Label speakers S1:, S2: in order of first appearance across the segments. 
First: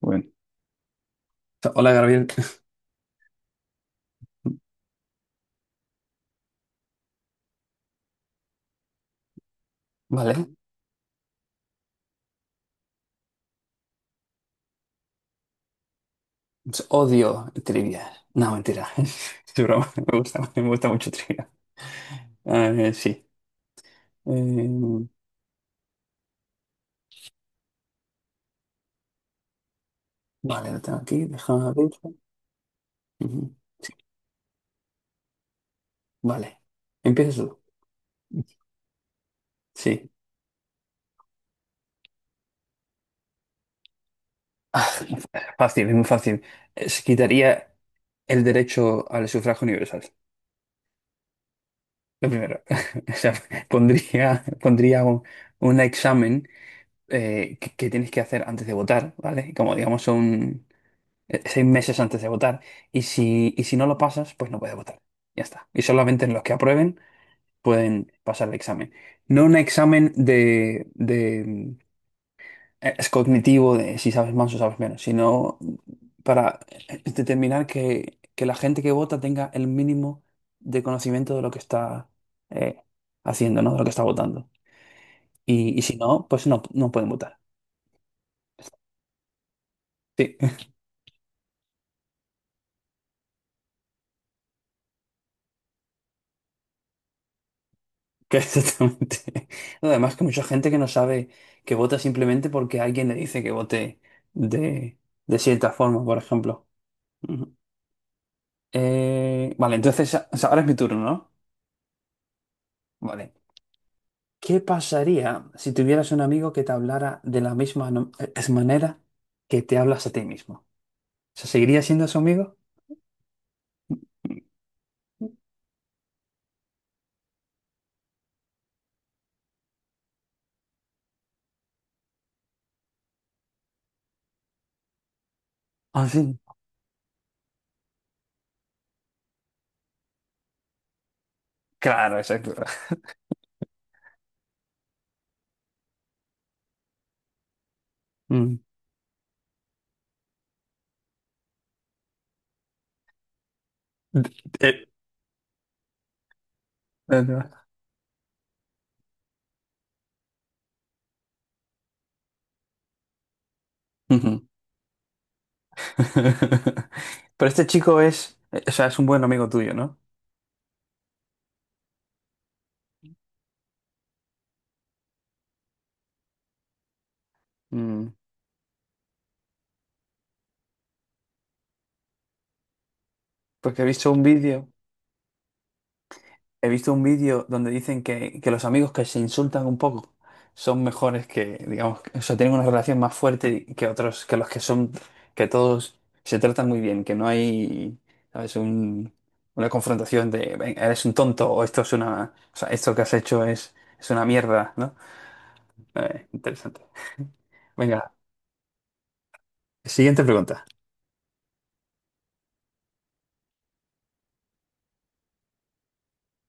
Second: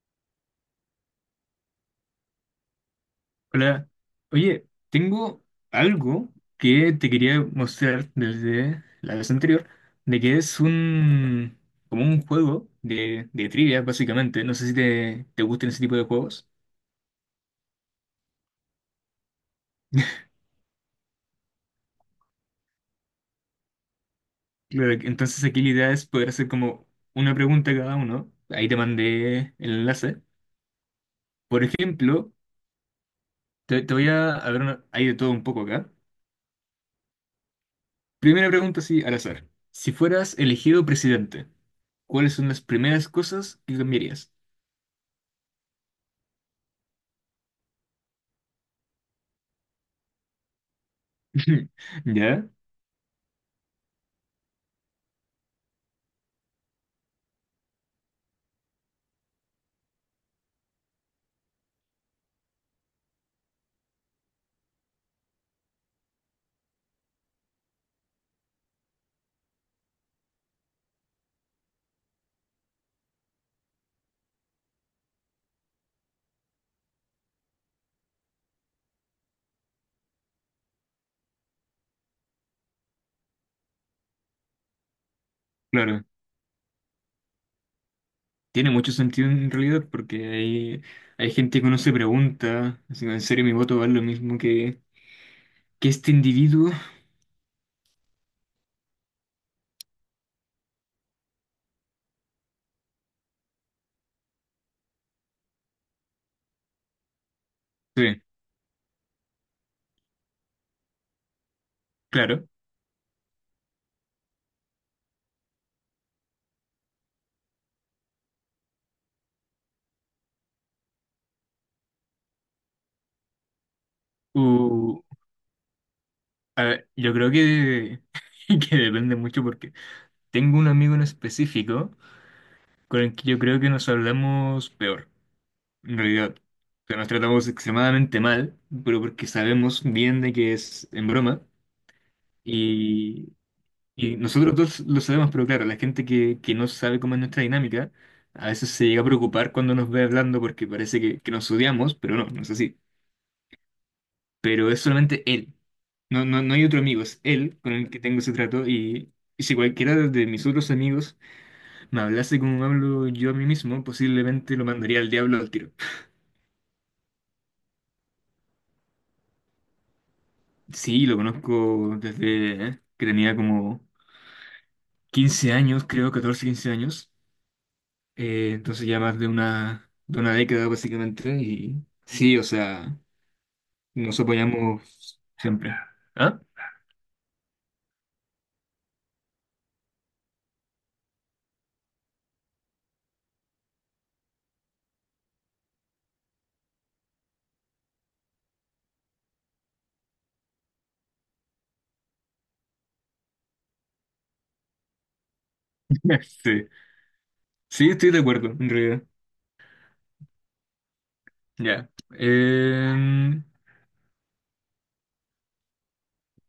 S1: Bueno, hola, Gabriel.
S2: Hola, oye, tengo algo que te quería mostrar desde la vez anterior, de que
S1: Vale.
S2: es un como un juego de trivia, básicamente. No sé si te gustan ese tipo de juegos.
S1: Pues odio trivia. No, mentira. Es broma. Me gusta mucho trivia. A sí.
S2: Claro,
S1: Eh,
S2: entonces aquí la idea es poder hacer como una pregunta cada uno. Ahí te mandé el enlace.
S1: vale, lo tengo aquí.
S2: Por
S1: Déjame abrirlo.
S2: ejemplo,
S1: Ujú.
S2: te voy a ver, hay de todo un poco acá.
S1: Vale. ¿Empiezas tú?
S2: Primera pregunta, sí, al azar. Si
S1: Sí.
S2: fueras elegido presidente, ¿cuáles son las primeras cosas que cambiarías?
S1: Ah, fácil, es muy fácil. Se quitaría el derecho al sufragio universal. Lo
S2: Ya,
S1: primero. O sea, pondría un examen que tienes que hacer antes de votar, ¿vale? Como digamos un seis meses antes de votar. Y si no lo pasas, pues no puedes votar. Ya está. Y solamente en los que aprueben pueden pasar el examen. No un examen de es cognitivo, de si sabes más o sabes menos, sino para determinar que la gente que vota tenga el mínimo de conocimiento de lo que está eh, haciendo, ¿no? De lo que está votando. Y si
S2: claro.
S1: no, pues no pueden votar.
S2: Tiene mucho sentido en realidad porque
S1: Sí.
S2: hay gente que uno se pregunta, así, ¿en serio mi voto vale lo mismo que este individuo?
S1: Que exactamente. No, además que mucha gente que no sabe que vota simplemente porque alguien le dice que vote de, de cierta forma, por ejemplo. Ujú.
S2: Sí,
S1: Vale, entonces o sea, ahora es mi turno, ¿no?
S2: claro.
S1: Vale. ¿Qué pasaría si tuvieras un amigo que te hablara de la misma no- es manera que te hablas a ti mismo? ¿Se seguiría siendo su amigo?
S2: O, a ver, yo creo que, que depende mucho porque tengo un amigo en específico con el que yo creo que nos hablamos peor, en
S1: Ah,
S2: realidad.
S1: sí.
S2: O sea, nos tratamos extremadamente mal, pero porque sabemos bien de que es en broma.
S1: Claro, exacto.
S2: Y nosotros dos lo sabemos, pero claro, la gente que no sabe cómo es nuestra dinámica, a
S1: Mm.
S2: veces se llega a preocupar cuando nos ve hablando porque parece que nos odiamos, pero no, no es así. Pero es
S1: Eh,
S2: solamente él. No, no, no hay otro amigo, es él
S1: no.
S2: con el que tengo ese trato y si cualquiera de mis otros amigos me hablase como hablo yo a mí mismo,
S1: Ujú.
S2: posiblemente lo mandaría al diablo al tiro.
S1: Pero este chico es, o sea, es un buen amigo tuyo, ¿no?
S2: Sí, lo conozco desde ¿eh? Que tenía como 15 años, creo, 14 15 años.
S1: Mm,
S2: Entonces ya más de de una década básicamente y sí, o sea,
S1: porque he visto
S2: nos
S1: un vídeo,
S2: apoyamos siempre. ¿Ah?
S1: he visto un vídeo donde dicen que los amigos que se insultan un poco son mejores que, digamos, o sea, tienen una relación más fuerte que otros, que los que son, que todos se tratan muy bien, que no hay, ¿sabes? Una confrontación de: "Ven, eres un tonto o esto es una, o sea, esto que has hecho es una mierda", ¿no?
S2: Sí,
S1: Interesante.
S2: sí, estoy
S1: Venga,
S2: de acuerdo, en realidad.
S1: siguiente pregunta.
S2: Ya.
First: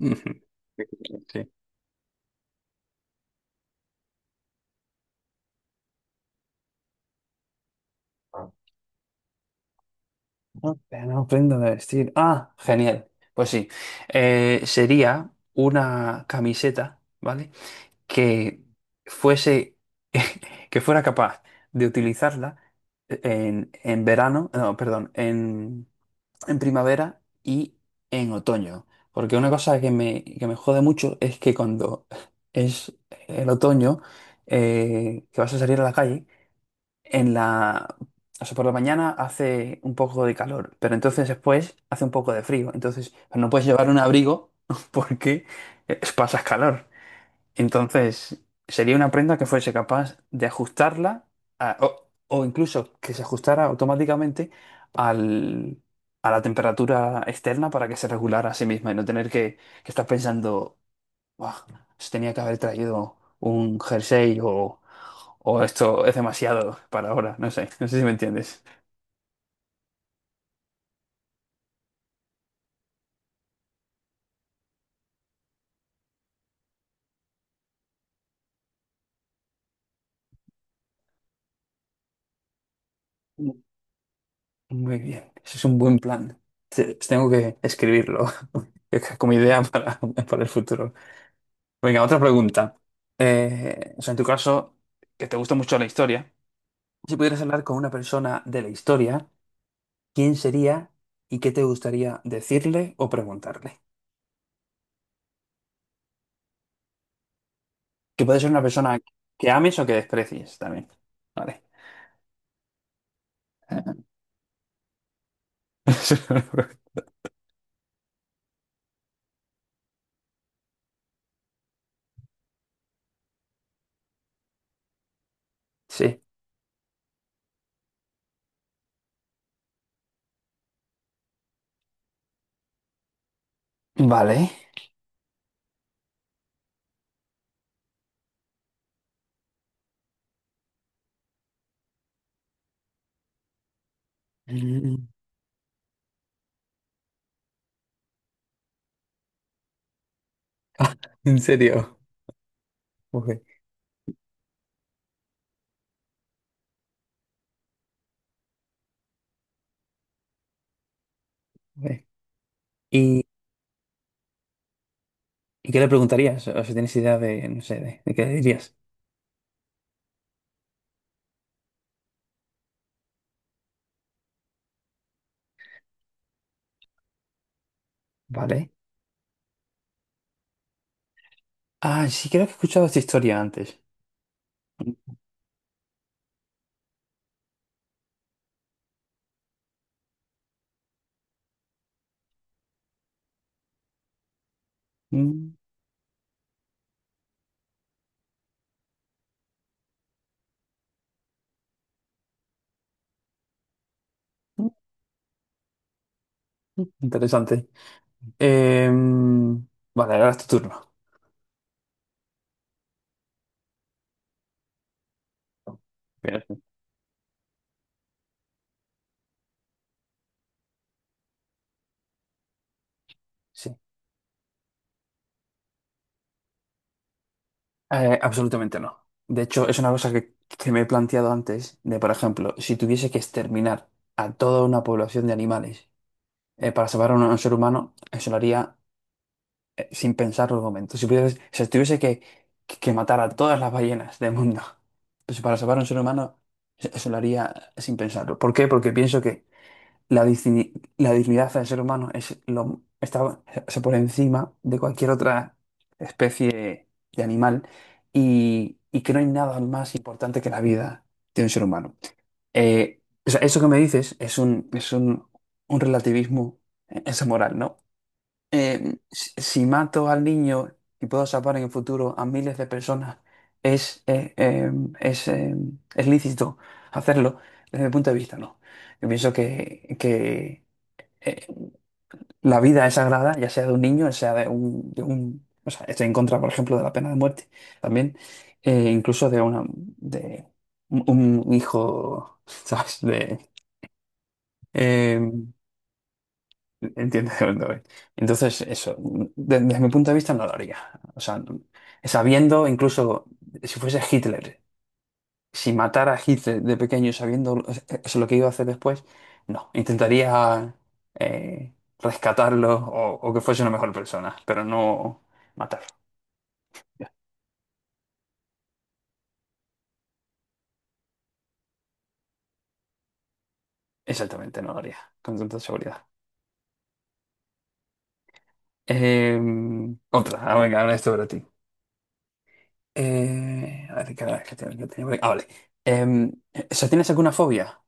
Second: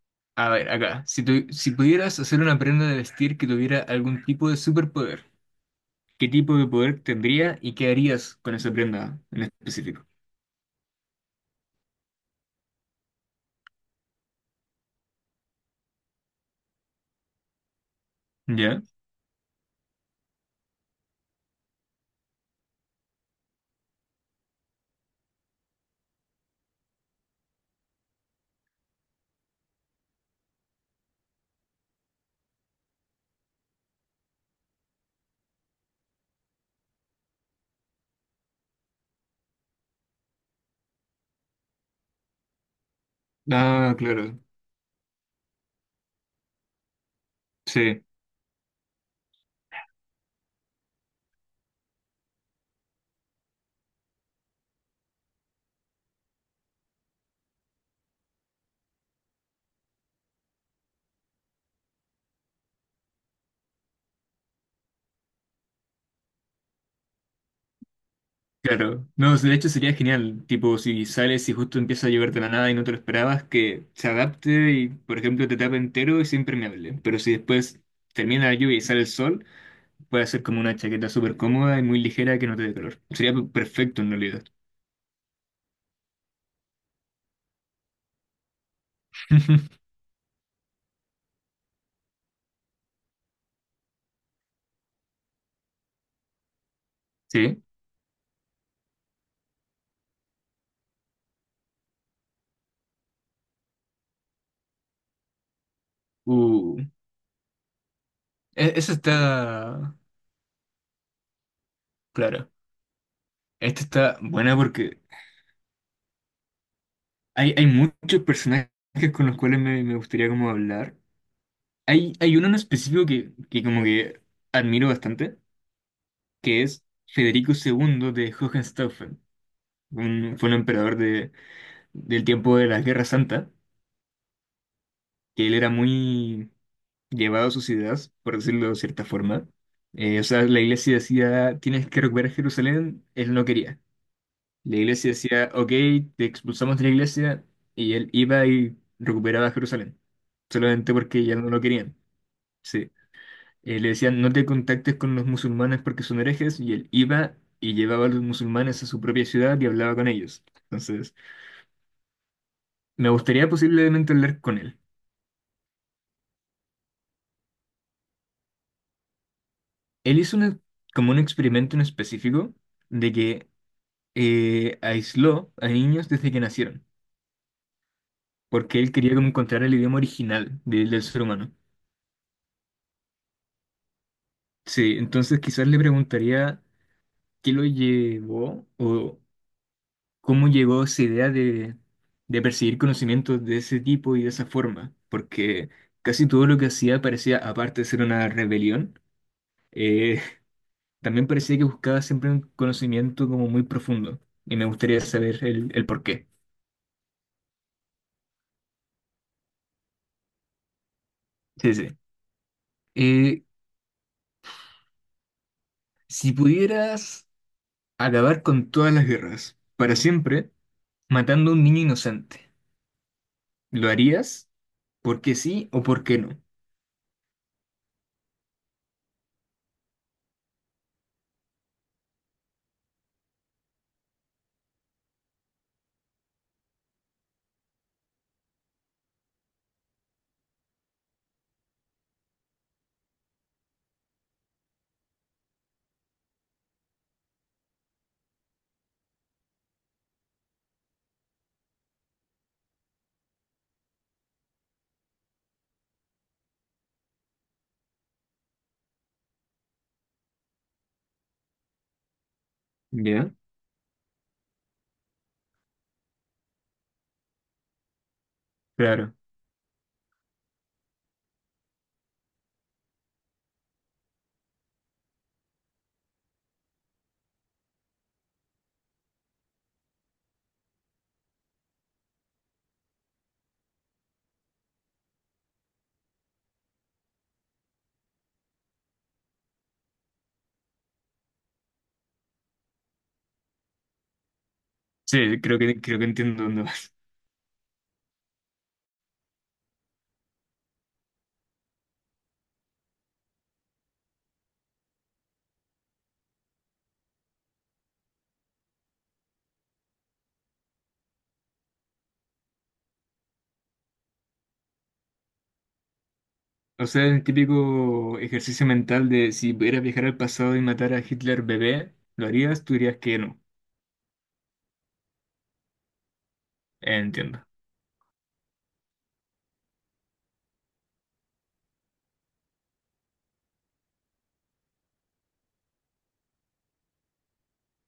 S1: Ujú.
S2: A ver, acá, si,
S1: Sí.
S2: si pudieras hacer una prenda de vestir que tuviera algún tipo de superpoder, ¿qué tipo de poder tendría y qué harías con esa prenda en específico?
S1: No, no prenda de vestir. Ah, genial. Pues sí. Sería una camiseta, ¿vale? Que
S2: ¿Ya?
S1: fuese, que fuera capaz de utilizarla en verano, no, perdón, en primavera y en otoño. Porque una cosa que me jode mucho es que cuando es el otoño, que vas a salir a la calle, en la, o sea, por la mañana hace un poco de calor, pero entonces después hace un poco de frío. Entonces pues no puedes llevar
S2: Ah,
S1: un
S2: claro.
S1: abrigo porque pasas calor.
S2: Sí.
S1: Entonces sería una prenda que fuese capaz de o incluso que se ajustara automáticamente al, a la temperatura externa para que se regulara a sí misma y no tener que estar pensando. Buah, se tenía que haber traído un jersey o esto es demasiado para ahora. No sé, no sé si me entiendes.
S2: Claro, no, de hecho sería genial, tipo si sales y justo empieza a llover de la nada y no te lo esperabas, que se adapte y por ejemplo te tape entero y sea impermeable, pero si después termina la lluvia y sale el sol, puede ser como una chaqueta súper cómoda y muy ligera que no te dé calor. Sería
S1: Mm.
S2: perfecto en realidad.
S1: Muy bien, ese es un buen plan. Te- Tengo que escribirlo como idea para el futuro. Venga, otra pregunta. O sea, en tu caso, que te gusta mucho la historia, si pudieras
S2: Sí,
S1: hablar con una persona de la historia, ¿quién sería y qué te gustaría decirle o preguntarle?
S2: uh,
S1: Que puede ser una
S2: eso
S1: persona
S2: está
S1: que ames o que desprecies también. Vale.
S2: claro, esta está buena porque hay muchos personajes con los cuales me gustaría como hablar. Hay uno en específico que como que admiro bastante
S1: Sí.
S2: que es Federico II de Hohenstaufen. Fue un emperador del tiempo de la Guerra Santa,
S1: Vale.
S2: que él era muy llevado a sus ideas, por decirlo de cierta forma. O sea, la iglesia decía, tienes que recuperar Jerusalén, él no quería. La
S1: Mm.
S2: iglesia decía, ok, te expulsamos de la iglesia, y él iba y recuperaba Jerusalén, solamente
S1: Ah,
S2: porque ya
S1: ¿en
S2: no lo querían.
S1: serio?
S2: Sí.
S1: Ok,
S2: Le decían, no te contactes con los musulmanes porque son herejes, y él iba y llevaba a los musulmanes a su propia ciudad y hablaba con ellos. Entonces,
S1: ok.
S2: me
S1: ¿Y,
S2: gustaría posiblemente hablar con él.
S1: y qué le preguntarías? O si tienes idea de, no sé, de qué le dirías.
S2: Él hizo una- Como un experimento en específico de que aisló a niños desde que nacieron,
S1: Vale.
S2: porque él quería como encontrar el idioma original del ser humano.
S1: Ah, sí, creo que he escuchado esta historia antes.
S2: Sí, entonces quizás le preguntaría qué lo llevó o ¿cómo llegó esa idea de perseguir conocimientos de ese tipo y de esa forma?
S1: Mm.
S2: Porque casi todo lo que hacía parecía, aparte de ser una rebelión, eh, también parecía que buscaba siempre un conocimiento como muy profundo. Y me
S1: mm,
S2: gustaría saber el por qué.
S1: Interesante. Em, vale, ahora es tu turno.
S2: Sí, sí. Eh, si
S1: Bien.
S2: pudieras acabar con todas las guerras, para siempre, matando a un niño inocente,
S1: Sí.
S2: ¿lo harías? ¿Por qué sí o por qué no?
S1: Absolutamente no. De hecho, es una cosa que me he planteado antes, de por ejemplo, si tuviese que exterminar a toda una población de animales para salvar a a un ser humano, eso lo haría sin pensarlo un momento. Si tuviese que matar a todas las ballenas del mundo, pues para salvar a un ser humano, eso lo haría sin pensarlo. ¿Por qué? Porque pienso que la, digni- la dignidad del ser humano está está por encima de cualquier otra especie de animal y que no hay nada más importante que la vida de un ser humano.
S2: ¿Ya?
S1: O sea, eso que me dices es un relativismo, es moral, ¿no?
S2: Claro.
S1: Si si mato al niño y puedo salvar en el futuro a miles de personas, es, eh, eh, es, eh, es lícito hacerlo desde mi punto de vista, ¿no? Yo pienso que eh, la vida es sagrada, ya sea de un niño, ya sea de un... O sea, estoy en contra, por ejemplo, de la pena de muerte también, incluso de una de un hijo, ¿sabes? Eh,
S2: Sí, creo que entiendo dónde vas.
S1: Entiendo de dónde voy. Entonces, desde mi punto de vista no lo haría. O sea, no- Sabiendo, incluso si fuese Hitler, si matara a Hitler de pequeño, sabiendo es lo que iba a hacer después, no. Intentaría eh, rescatarlo o que fuese una mejor persona, pero no matarlo.
S2: O sea, el típico ejercicio mental de si pudieras viajar al pasado y matar a Hitler bebé, ¿lo harías? Tú dirías que no.
S1: Exactamente, no lo haría, con tanta seguridad.
S2: Entiendo.
S1: Eh, Venga, ahora esto para ti. A ver, ¿qué tengo por aquí? Ah, vale. Em, ¿Tienes alguna fobia?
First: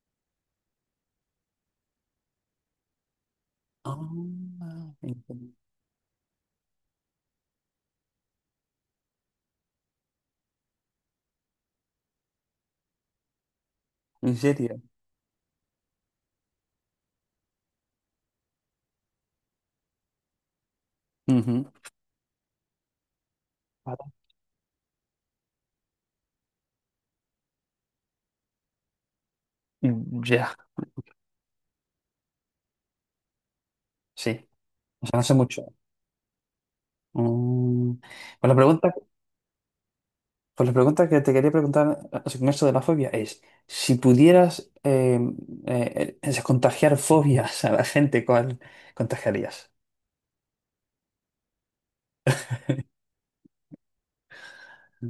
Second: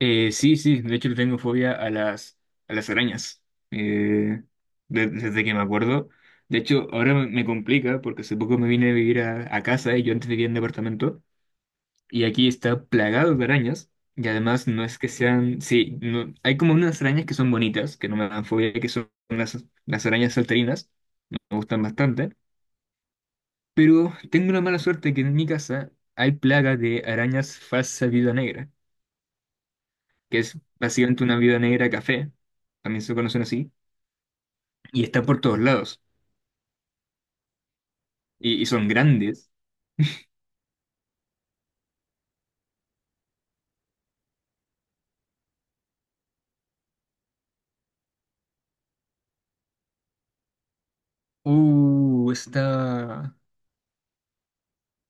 S2: Sí, sí, de hecho le tengo fobia a a las arañas.
S1: Ah,
S2: Eh, Desde
S1: entiendo.
S2: que me acuerdo. De hecho, ahora me complica porque hace poco me vine a vivir a casa y yo antes vivía en departamento y aquí está plagado de arañas. Y
S1: ¿En
S2: además
S1: serio?
S2: no es que sean, sí, hay como unas arañas que son bonitas, que no me dan fobia, que son las arañas salterinas, me
S1: Ujú.
S2: gustan bastante. Pero
S1: Vale.
S2: tengo una mala suerte que en mi casa hay plaga de arañas falsa viuda negra,
S1: Mm,
S2: que
S1: ya,
S2: es básicamente una viuda negra café, también se conocen así,
S1: sí,
S2: y
S1: o sea, no
S2: están
S1: sé
S2: por todos
S1: mucho.
S2: lados,
S1: Mm. Pues la
S2: y son
S1: pregunta,
S2: grandes.
S1: pues la pregunta que te quería preguntar con esto de la fobia es, si pudieras contagiar fobias a la gente, ¿cuál contagiarías?
S2: Está...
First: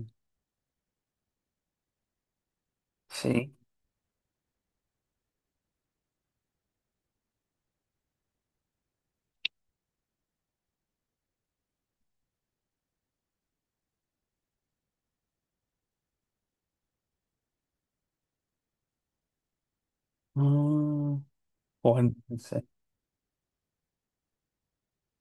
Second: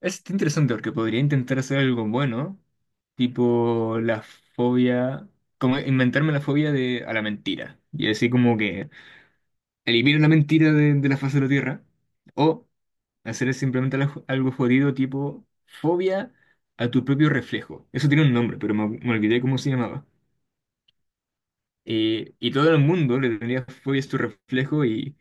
S2: Está interesante porque podría intentar hacer algo bueno,
S1: Sí.
S2: tipo la fobia, como inventarme la fobia de, a la mentira, y así como que elimino la mentira de la faz de la Tierra, o hacer es simplemente algo jodido tipo fobia a tu propio reflejo. Eso tiene un nombre, pero me olvidé cómo se llamaba.
S1: Mm, bueno, no
S2: Y
S1: sé.
S2: todo el mundo le tendría fobia a su reflejo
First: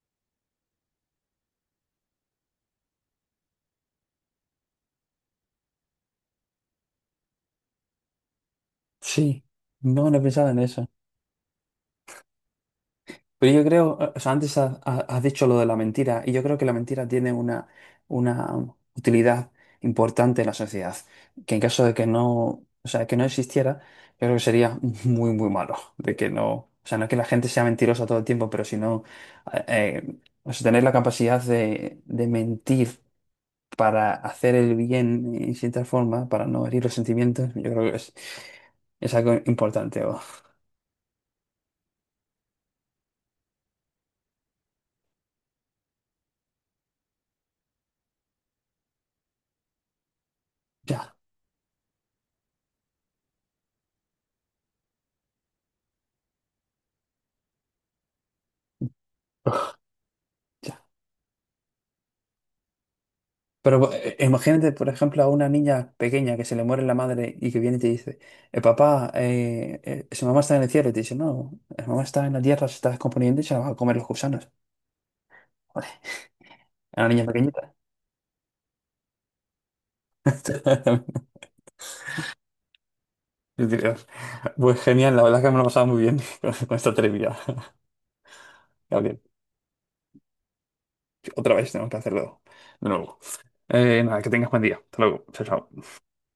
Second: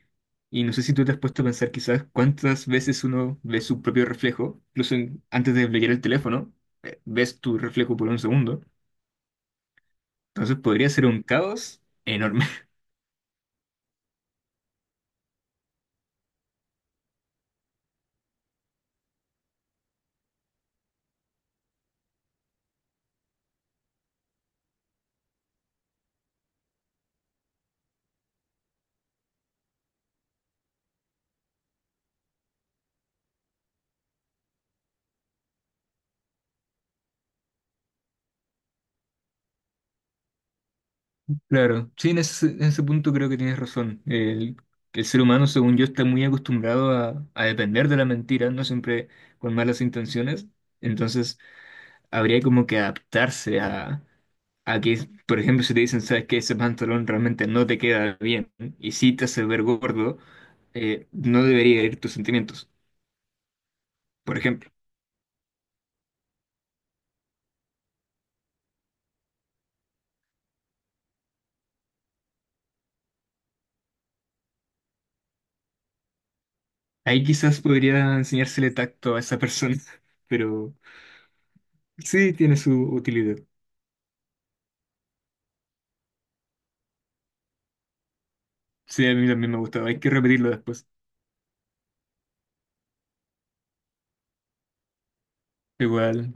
S2: y no sé si tú te has puesto a pensar quizás cuántas veces uno ve su propio reflejo, incluso antes de leer el teléfono, ves tu reflejo por un segundo.
S1: Sí, no, no he pensado en
S2: Entonces
S1: eso.
S2: podría ser un caos enorme.
S1: Pero yo creo, o sea, antes has dicho lo de la mentira, y yo creo que la mentira tiene una utilidad importante en la sociedad, que en caso de que no, o sea, que no existiera, yo creo que sería muy, muy malo, de que no, o sea, no que la gente sea mentirosa todo el tiempo, pero sino, eh, eh, o sea, tener la capacidad de mentir para hacer el bien en cierta forma, para no herir los sentimientos, yo creo que es algo importante.
S2: Claro, sí, en en ese punto creo que tienes razón. El ser humano, según yo, está muy acostumbrado a depender de la mentira, no siempre con malas intenciones.
S1: Ya,
S2: Entonces, habría como que adaptarse a que, por ejemplo, si te dicen, sabes que ese pantalón realmente no te queda bien y si te hace ver gordo,
S1: ya.
S2: no debería ir tus sentimientos,
S1: Pero
S2: por ejemplo.
S1: imagínate, por ejemplo, a una niña pequeña que se le muere la madre y que viene y te dice: papá, su mamá está en el cielo. Y te dice: no, su mamá está en la tierra, se está descomponiendo y se la van a comer los gusanos. Joder, a una
S2: Ahí
S1: niña
S2: quizás
S1: pequeñita.
S2: podría enseñársele tacto a esa persona, pero sí tiene su utilidad.
S1: Yo diría, pues genial, la verdad es que me lo he pasado muy bien con esta trivia,
S2: Sí, a
S1: Gabriel.
S2: mí también me ha gustado, hay que repetirlo después.
S1: Otra vez tenemos que hacerlo de nuevo. Nada, que tengas buen día. Hasta luego. Chao, chao.
S2: Igual.